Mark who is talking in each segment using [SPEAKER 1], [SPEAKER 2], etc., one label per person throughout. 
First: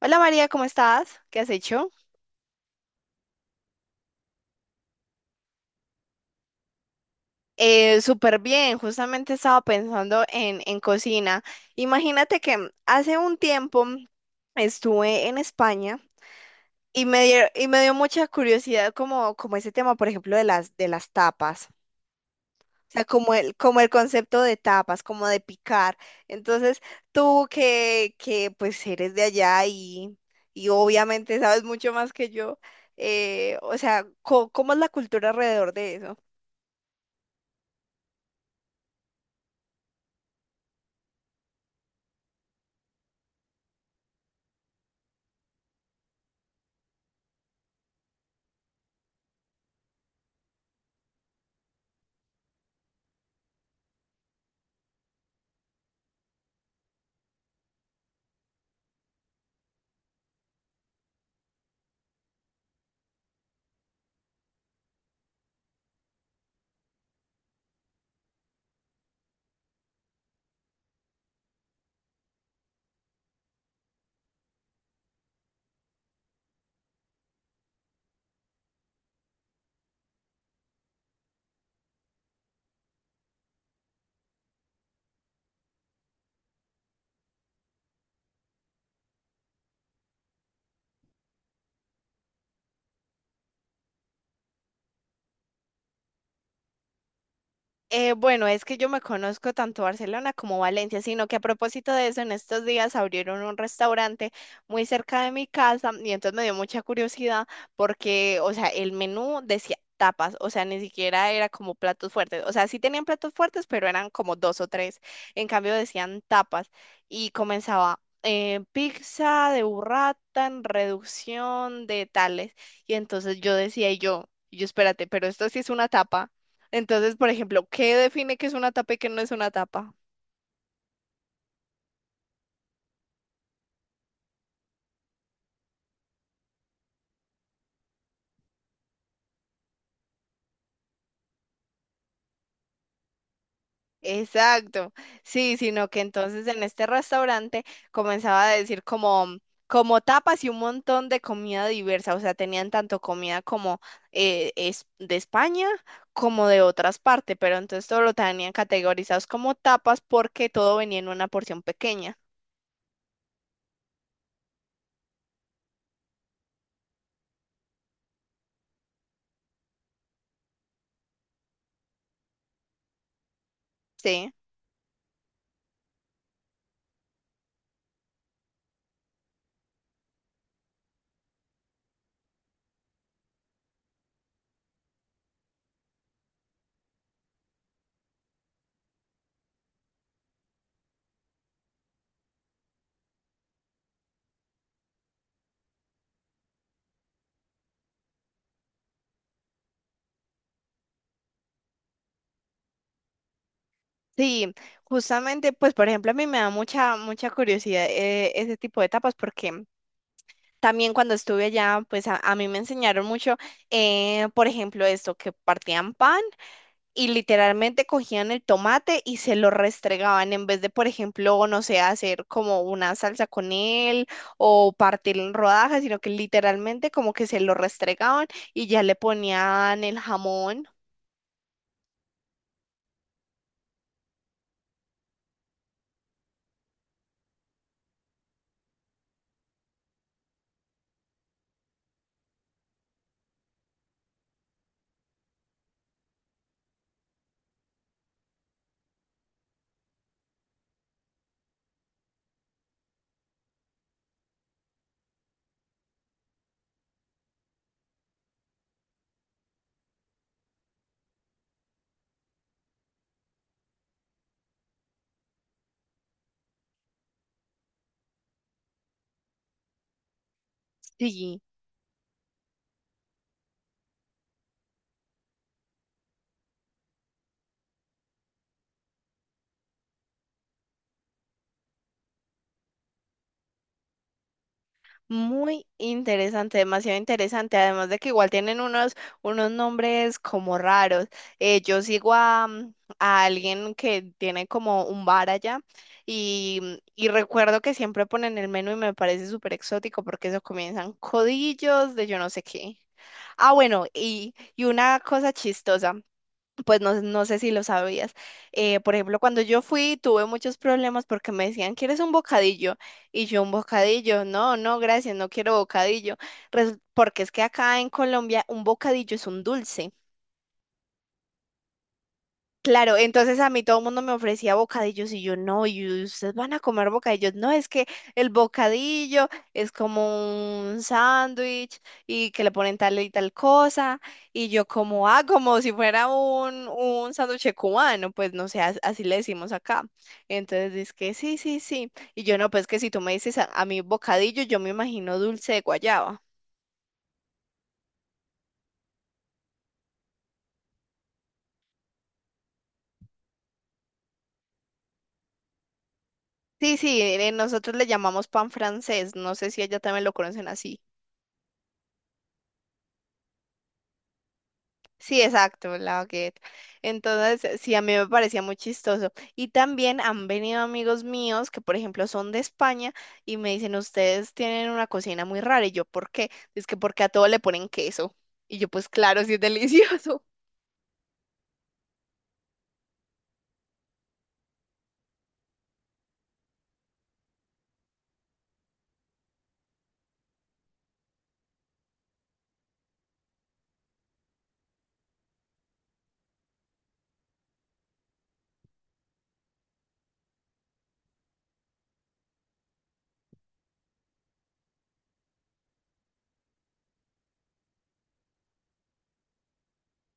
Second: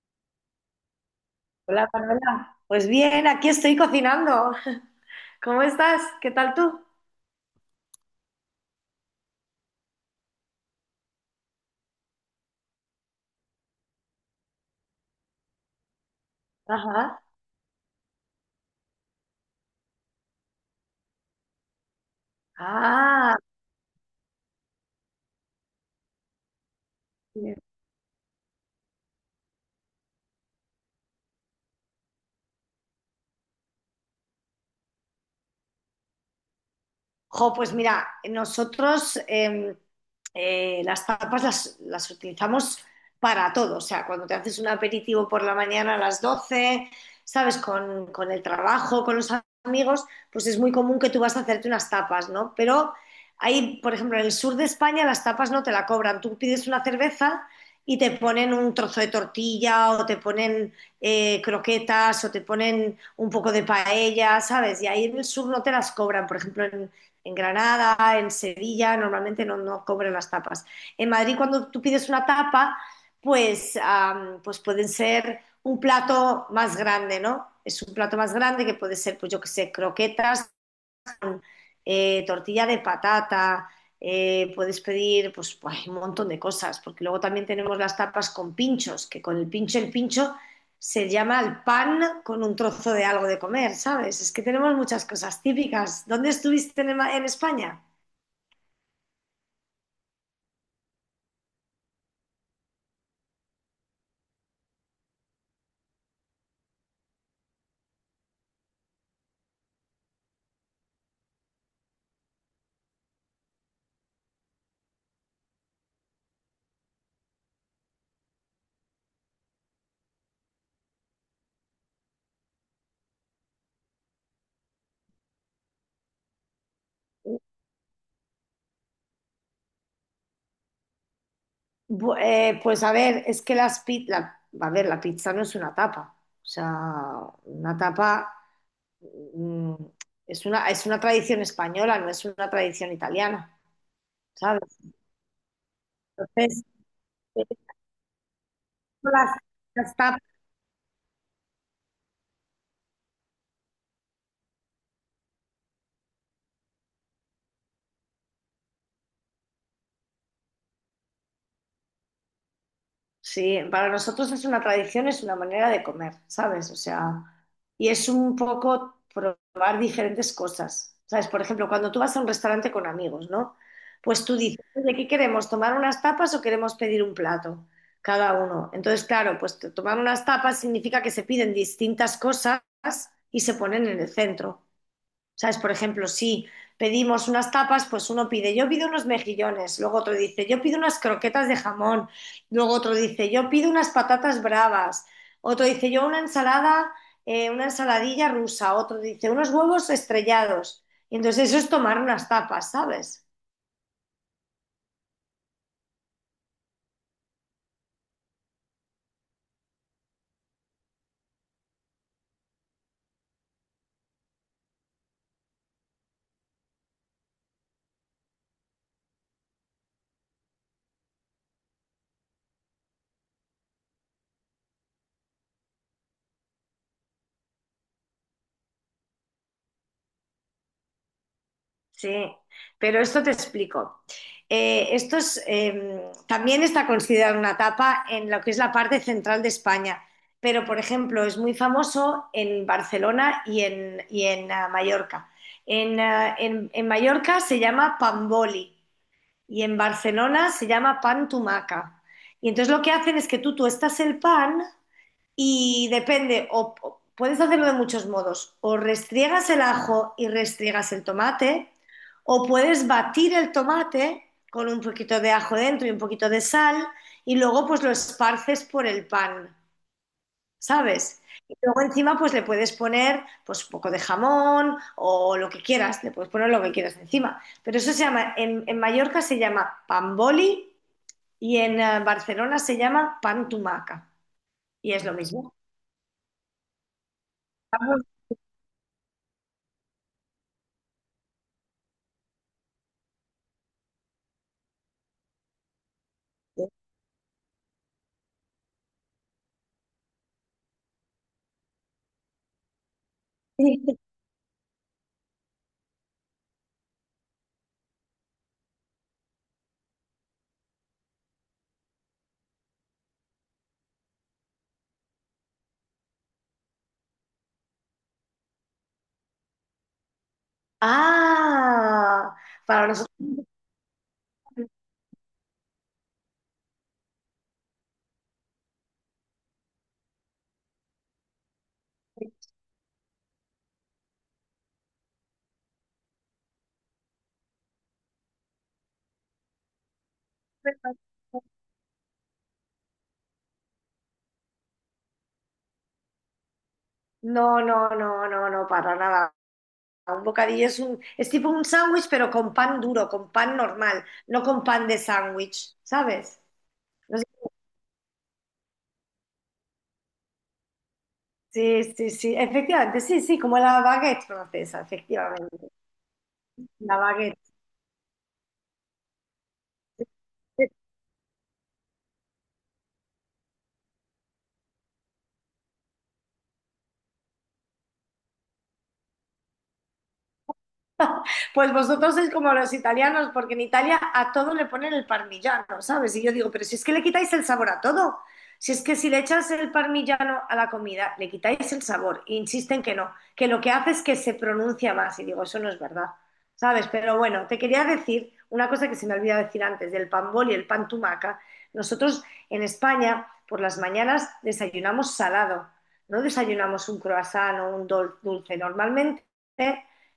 [SPEAKER 1] Hola María, ¿cómo estás? ¿Qué has
[SPEAKER 2] Hola,
[SPEAKER 1] hecho?
[SPEAKER 2] Manuela. Pues bien, aquí estoy cocinando. ¿Cómo estás? ¿Qué tal tú?
[SPEAKER 1] Súper bien, justamente estaba pensando en cocina. Imagínate que hace un tiempo estuve en España y
[SPEAKER 2] Ajá.
[SPEAKER 1] me dio mucha curiosidad como ese tema, por ejemplo, de las tapas. O sea,
[SPEAKER 2] Ah,
[SPEAKER 1] como el concepto de tapas, como de picar. Entonces, tú que pues eres de allá y obviamente sabes mucho más que yo, o sea, ¿cómo es la cultura alrededor de eso?
[SPEAKER 2] jo, pues mira, nosotros las tapas las utilizamos para todo. O sea, cuando te haces un aperitivo por la mañana a las 12, ¿sabes? Con el trabajo, con los amigos, pues es muy común que tú vas a hacerte unas tapas, ¿no? Pero ahí, por ejemplo, en el sur de España las tapas no te la cobran. Tú pides una cerveza y te ponen un trozo de tortilla o te ponen croquetas o te ponen un poco de paella, ¿sabes? Y ahí en el sur no te las cobran. Por ejemplo, en Granada, en Sevilla, normalmente no cobran las tapas. En Madrid, cuando tú pides una tapa, pues pueden ser un plato más grande, ¿no? Es un plato más grande que puede ser, pues yo qué sé, croquetas, tortilla de patata, puedes pedir pues un montón de cosas, porque luego también tenemos las tapas con pinchos, que con el pincho se llama el pan con un trozo de algo de comer, ¿sabes? Es que tenemos muchas cosas típicas. ¿Dónde estuviste en España?
[SPEAKER 1] Bueno, es que yo me conozco tanto Barcelona como Valencia, sino que a propósito de eso, en estos días abrieron un restaurante muy cerca de mi casa y entonces me dio mucha curiosidad porque, o sea, el menú decía tapas, o sea, ni siquiera era como platos fuertes, o sea, sí tenían platos fuertes, pero eran como dos o tres, en cambio decían tapas y comenzaba pizza de burrata en reducción de tales y entonces yo decía y yo espérate, pero esto sí es una tapa. Entonces, por ejemplo, ¿qué define que es una tapa y qué no es una tapa?
[SPEAKER 2] Pues a ver, es que a ver, la pizza no es una tapa, o sea, una tapa mm, es una tradición española, no es una tradición italiana, ¿sabes?
[SPEAKER 1] Exacto, sí, sino que entonces en
[SPEAKER 2] Entonces,
[SPEAKER 1] este restaurante comenzaba a decir como,
[SPEAKER 2] Las- las
[SPEAKER 1] como
[SPEAKER 2] tapas,
[SPEAKER 1] tapas y un montón de comida diversa, o sea, tenían tanto comida como de España como de otras partes, pero entonces todo lo tenían categorizados como tapas porque todo venía en una porción pequeña,
[SPEAKER 2] sí, para nosotros es una tradición, es una manera de comer, ¿sabes? O sea, y es un poco probar diferentes cosas, ¿sabes? Por ejemplo, cuando tú vas a un restaurante con amigos, ¿no? Pues
[SPEAKER 1] ¿sí?
[SPEAKER 2] tú dices, ¿de qué queremos? ¿Tomar unas tapas o queremos pedir un plato? Cada uno. Entonces, claro, tomar unas tapas significa que se piden distintas cosas y se ponen en el centro. ¿Sabes? Por ejemplo, si pedimos unas tapas, pues uno pide, yo pido unos mejillones, luego otro dice, yo pido unas croquetas de jamón, luego otro dice, yo pido unas patatas bravas, otro dice, yo una ensalada, una ensaladilla rusa, otro dice, unos huevos estrellados. Y entonces eso es tomar unas tapas, ¿sabes?
[SPEAKER 1] Sí, justamente, pues por ejemplo, a mí me da mucha curiosidad ese tipo de tapas porque... También cuando estuve allá, pues a mí me enseñaron mucho, por ejemplo, esto, que partían pan y literalmente cogían el tomate y se lo restregaban en vez de, por ejemplo, no sé, hacer como una salsa con él o partirlo en rodajas, sino que literalmente como que se lo restregaban y ya le ponían el jamón.
[SPEAKER 2] Sí, pero esto te explico. También está considerado una tapa en lo que es la parte central de España, pero por ejemplo es muy famoso en Barcelona y en Mallorca. En Mallorca se llama pamboli y en Barcelona se llama pan tumaca. Y entonces lo que hacen es que tú tuestas el pan y depende, o puedes hacerlo de muchos modos, o restriegas el ajo y restriegas el tomate, o puedes batir el tomate con un poquito de ajo dentro y un poquito de sal y luego pues lo esparces por el pan, ¿sabes?
[SPEAKER 1] Sí.
[SPEAKER 2] Y luego encima pues le puedes poner pues un poco de jamón o lo que quieras, le puedes poner lo que quieras encima. Pero eso se llama, en Mallorca se llama pan boli y en Barcelona se llama pan tumaca. Y es lo mismo.
[SPEAKER 1] Muy interesante, demasiado interesante. Además de que igual tienen unos, unos nombres como raros. Yo sigo a alguien que tiene como un bar allá y, y recuerdo que siempre ponen el menú y me parece súper exótico porque eso comienzan codillos de yo no sé qué. Ah, bueno,
[SPEAKER 2] Sí.
[SPEAKER 1] y una cosa chistosa pues no, no sé si lo sabías. Por ejemplo, cuando yo fui tuve muchos problemas porque me decían, ¿quieres un bocadillo? Y yo un bocadillo, no, no, gracias, no quiero bocadillo. Porque es que acá en Colombia un bocadillo es un dulce.
[SPEAKER 2] Ah, para
[SPEAKER 1] Claro,
[SPEAKER 2] nosotros.
[SPEAKER 1] entonces a mí todo el mundo me ofrecía bocadillos y yo no, y ustedes van a comer bocadillos. No, es que el bocadillo es como un sándwich y que le ponen tal y tal cosa. Y yo como, ah, como si fuera un sándwich cubano, pues no sé, así le decimos acá. Entonces dice que sí, sí, sí. Y yo no, pues que si tú me dices a mí bocadillo, yo me imagino dulce de guayaba.
[SPEAKER 2] No, no, no, no, no, para nada. Un bocadillo es un, es tipo un sándwich, pero con pan duro, con pan normal, no con pan de sándwich, ¿sabes?
[SPEAKER 1] Sí, sí,
[SPEAKER 2] No sé-
[SPEAKER 1] nosotros le llamamos pan francés, no sé si ella también lo conocen así.
[SPEAKER 2] Sí, sí, sí, efectivamente, sí, sí, como la baguette francesa,
[SPEAKER 1] Sí,
[SPEAKER 2] efectivamente,
[SPEAKER 1] exacto, la baguette.
[SPEAKER 2] la baguette.
[SPEAKER 1] Entonces, sí, a mí me parecía muy chistoso. Y también han venido amigos míos que, por ejemplo, son de España y me dicen, ustedes tienen una cocina muy rara. Y yo, ¿por qué? Es que porque a todo le ponen queso. Y yo, pues claro, sí es delicioso.
[SPEAKER 2] Pues vosotros sois como los italianos, porque en Italia a todo le ponen el parmigiano, ¿sabes? Y yo digo, pero si es que le quitáis el sabor a todo, si es que si le echas el parmigiano a la comida, le quitáis el sabor, e insisten que no, que lo que hace es que se pronuncia más, y digo, eso no es verdad, ¿sabes? Pero bueno, te quería decir una cosa que se me olvidó decir antes, del pan bol y el pan tumaca. Nosotros en España por las mañanas desayunamos salado, no desayunamos un croissant o un dulce, normalmente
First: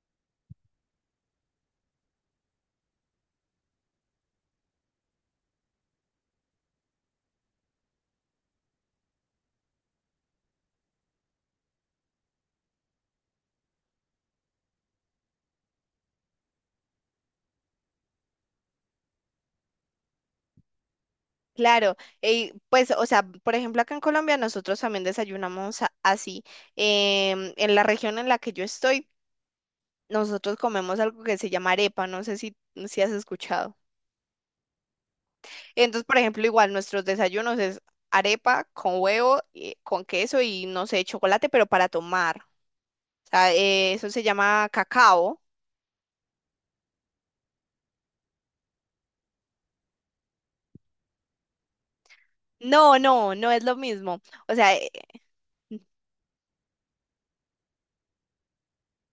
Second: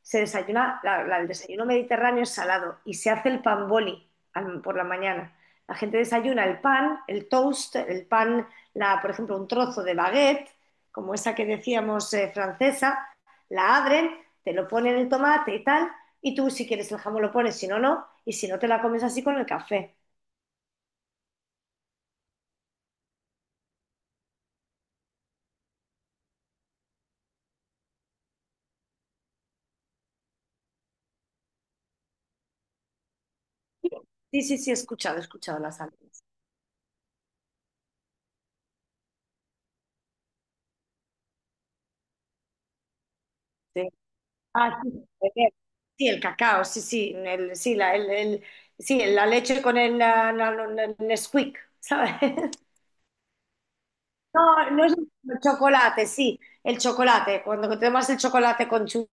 [SPEAKER 2] se desayuna, el desayuno mediterráneo es salado y se hace el pan boli por la mañana. La gente desayuna el pan, el toast, el pan, la, por ejemplo, un trozo de baguette, como esa que decíamos francesa, la abren, te lo ponen el tomate y tal, y tú si quieres el jamón lo pones, si no, no, y si no te la comes así con el café.
[SPEAKER 1] Claro, y pues, o sea, por ejemplo, acá en Colombia nosotros también desayunamos así. En la región en la que yo estoy, nosotros comemos algo que se llama arepa. No sé si has escuchado.
[SPEAKER 2] Sí, sí, sí, he escuchado las
[SPEAKER 1] Entonces, por
[SPEAKER 2] sándwiches.
[SPEAKER 1] ejemplo, igual nuestros desayunos es arepa con huevo, con queso y no sé, chocolate, pero para tomar. O sea, eso se llama
[SPEAKER 2] Ah, sí,
[SPEAKER 1] cacao.
[SPEAKER 2] beber. Sí, el cacao, sí, sí, sí, la leche con el, la- la- el Nesquik, ¿sabes?
[SPEAKER 1] No, no, no es lo mismo. O
[SPEAKER 2] No,
[SPEAKER 1] sea,
[SPEAKER 2] no es el chocolate, sí, el chocolate. Cuando tenemos el chocolate con churros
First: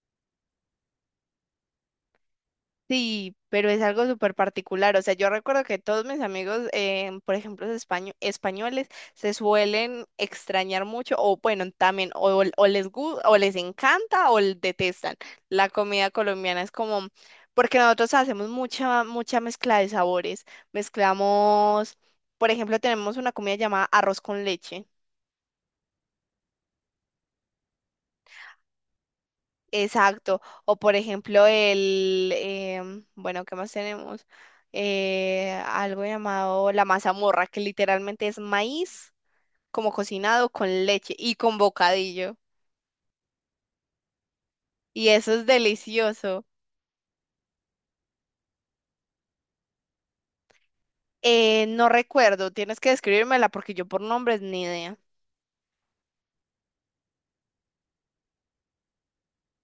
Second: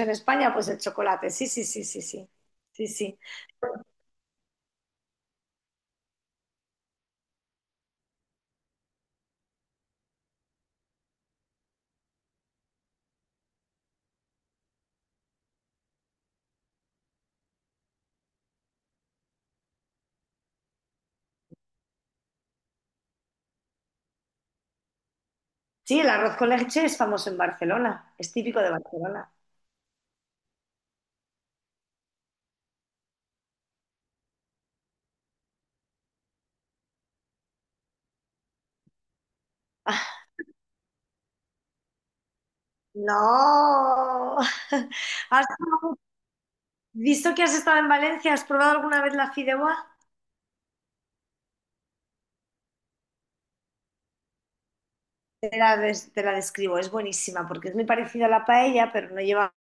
[SPEAKER 2] en España, pues el chocolate, sí, sí, sí, sí, sí, sí, sí.
[SPEAKER 1] sí, pero es algo súper particular. O sea, yo recuerdo que todos mis amigos, por ejemplo, los españoles, se suelen extrañar mucho o bueno, también o les o les encanta o detestan. La comida colombiana es como, porque nosotros hacemos mucha mezcla de sabores. Mezclamos, por ejemplo, tenemos una comida llamada arroz con leche.
[SPEAKER 2] Sí, el arroz con leche es famoso en Barcelona, es típico de Barcelona.
[SPEAKER 1] Exacto. O por ejemplo, el, bueno, ¿qué más tenemos? Algo llamado la mazamorra, que literalmente es maíz como cocinado con leche y con bocadillo.
[SPEAKER 2] No,
[SPEAKER 1] Y eso es
[SPEAKER 2] ¿has
[SPEAKER 1] delicioso.
[SPEAKER 2] visto que has estado en Valencia? ¿Has probado alguna vez la fideuá?
[SPEAKER 1] No recuerdo, tienes que describírmela porque yo por nombres ni idea.
[SPEAKER 2] Te la, te la describo, es buenísima porque es muy parecida a la paella, pero no lleva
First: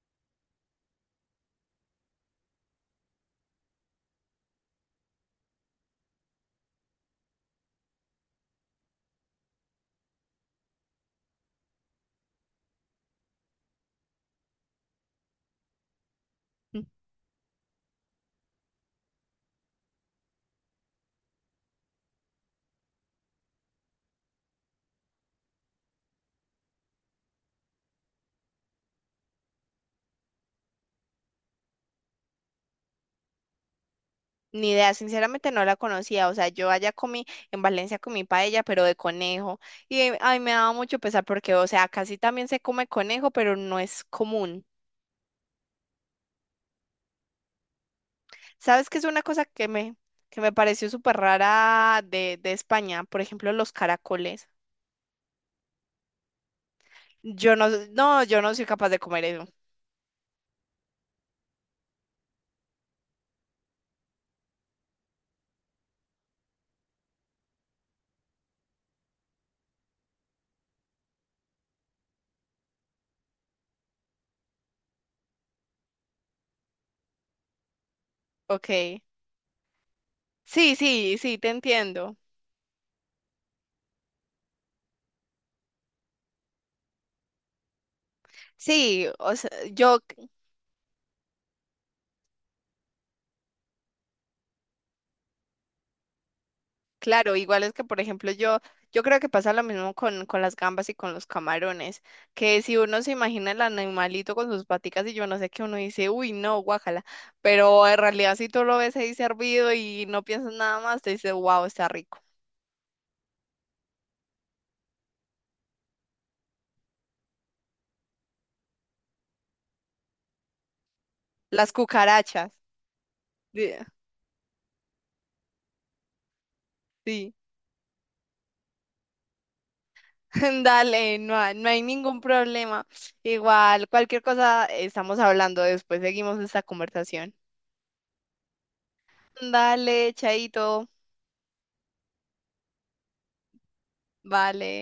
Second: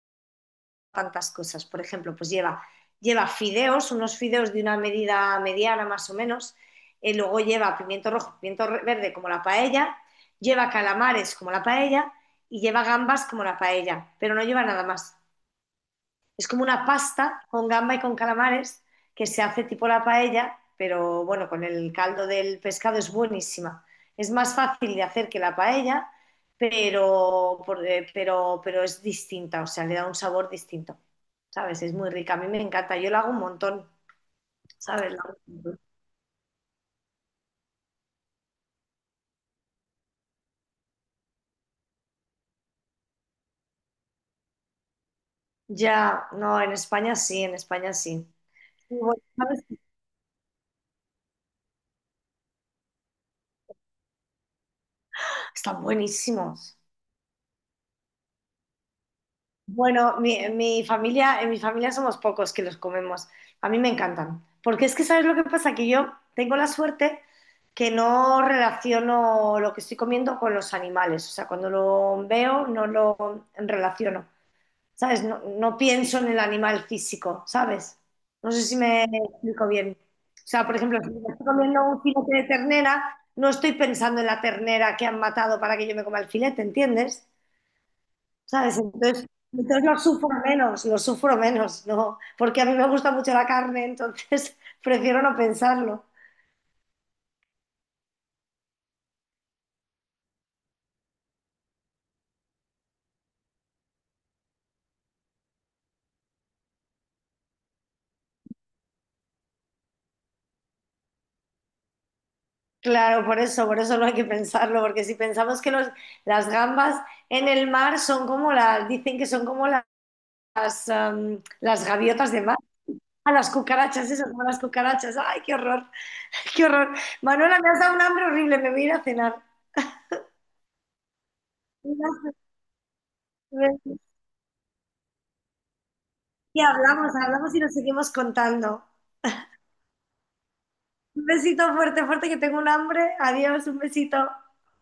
[SPEAKER 2] tantas cosas. Por ejemplo, pues lleva, lleva fideos, unos fideos de una medida mediana más o menos, luego lleva pimiento rojo, pimiento verde como la paella, lleva calamares como la paella y lleva gambas como la paella, pero no lleva nada más. Es como
[SPEAKER 1] Mm.
[SPEAKER 2] una pasta con gamba y con calamares que se hace tipo la paella, pero bueno, con el caldo del pescado es buenísima. Es más fácil de hacer que la paella, pero, pero es distinta, o sea, le da un sabor distinto, ¿sabes? Es muy rica, a mí me encanta, yo la hago un montón,
[SPEAKER 1] Ni idea,
[SPEAKER 2] ¿sabes? La hago
[SPEAKER 1] sinceramente
[SPEAKER 2] un
[SPEAKER 1] no la
[SPEAKER 2] montón.
[SPEAKER 1] conocía. O sea, yo allá comí, en Valencia comí paella, pero de conejo. Y ay, me daba mucho pesar porque, o sea, casi también se come conejo, pero no es común.
[SPEAKER 2] Ya, no, en España sí, en España sí.
[SPEAKER 1] ¿Sabes
[SPEAKER 2] Y
[SPEAKER 1] qué es
[SPEAKER 2] bueno,
[SPEAKER 1] una cosa
[SPEAKER 2] ¿sabes?
[SPEAKER 1] que que me pareció súper rara de España? Por ejemplo, los caracoles.
[SPEAKER 2] Están buenísimos.
[SPEAKER 1] Yo no, no, yo no soy capaz de comer eso.
[SPEAKER 2] Bueno, mi familia, en mi familia somos pocos que los comemos. A mí me encantan. Porque es que, ¿sabes lo que pasa? Que yo tengo la suerte que no relaciono lo que estoy comiendo con los animales. O sea, cuando lo veo, no lo relaciono. ¿Sabes? No pienso en el animal físico, ¿sabes? No sé si
[SPEAKER 1] Ok.
[SPEAKER 2] me explico bien. O sea,
[SPEAKER 1] Sí,
[SPEAKER 2] por ejemplo, si
[SPEAKER 1] sí,
[SPEAKER 2] me
[SPEAKER 1] sí,
[SPEAKER 2] estoy
[SPEAKER 1] te
[SPEAKER 2] comiendo un
[SPEAKER 1] entiendo.
[SPEAKER 2] filete de ternera, no estoy pensando en la ternera que han matado para que yo me coma el filete, ¿entiendes? ¿Sabes?
[SPEAKER 1] Sí,
[SPEAKER 2] Entonces,
[SPEAKER 1] o sea,
[SPEAKER 2] entonces lo sufro menos, ¿no? Porque a mí me gusta mucho la carne, entonces prefiero no pensarlo.
[SPEAKER 1] claro, igual es que, por ejemplo, yo creo que pasa lo mismo con las gambas y con los camarones, que si uno se imagina el animalito con sus paticas y yo no sé qué, uno dice, uy, no, guácala, pero en realidad si tú lo ves ahí servido y no piensas nada más, te dice, wow, está rico.
[SPEAKER 2] Claro, por eso no hay que pensarlo, porque si pensamos que los, las gambas en el mar son como las, dicen que son como
[SPEAKER 1] Las
[SPEAKER 2] las gaviotas de
[SPEAKER 1] cucarachas.
[SPEAKER 2] mar. A las
[SPEAKER 1] Sí,
[SPEAKER 2] cucarachas, eso, como las cucarachas. ¡Ay, qué horror! ¡Qué horror!
[SPEAKER 1] sí.
[SPEAKER 2] Manuela, me has dado un hambre horrible, me voy a ir a cenar.
[SPEAKER 1] Dale, no, no hay ningún problema. Igual, cualquier cosa estamos hablando después, seguimos
[SPEAKER 2] Y
[SPEAKER 1] esta
[SPEAKER 2] hablamos,
[SPEAKER 1] conversación.
[SPEAKER 2] hablamos y nos seguimos contando.
[SPEAKER 1] Dale, chaito.
[SPEAKER 2] Un besito fuerte, fuerte, que tengo un hambre. Adiós, un besito.
[SPEAKER 1] Vale.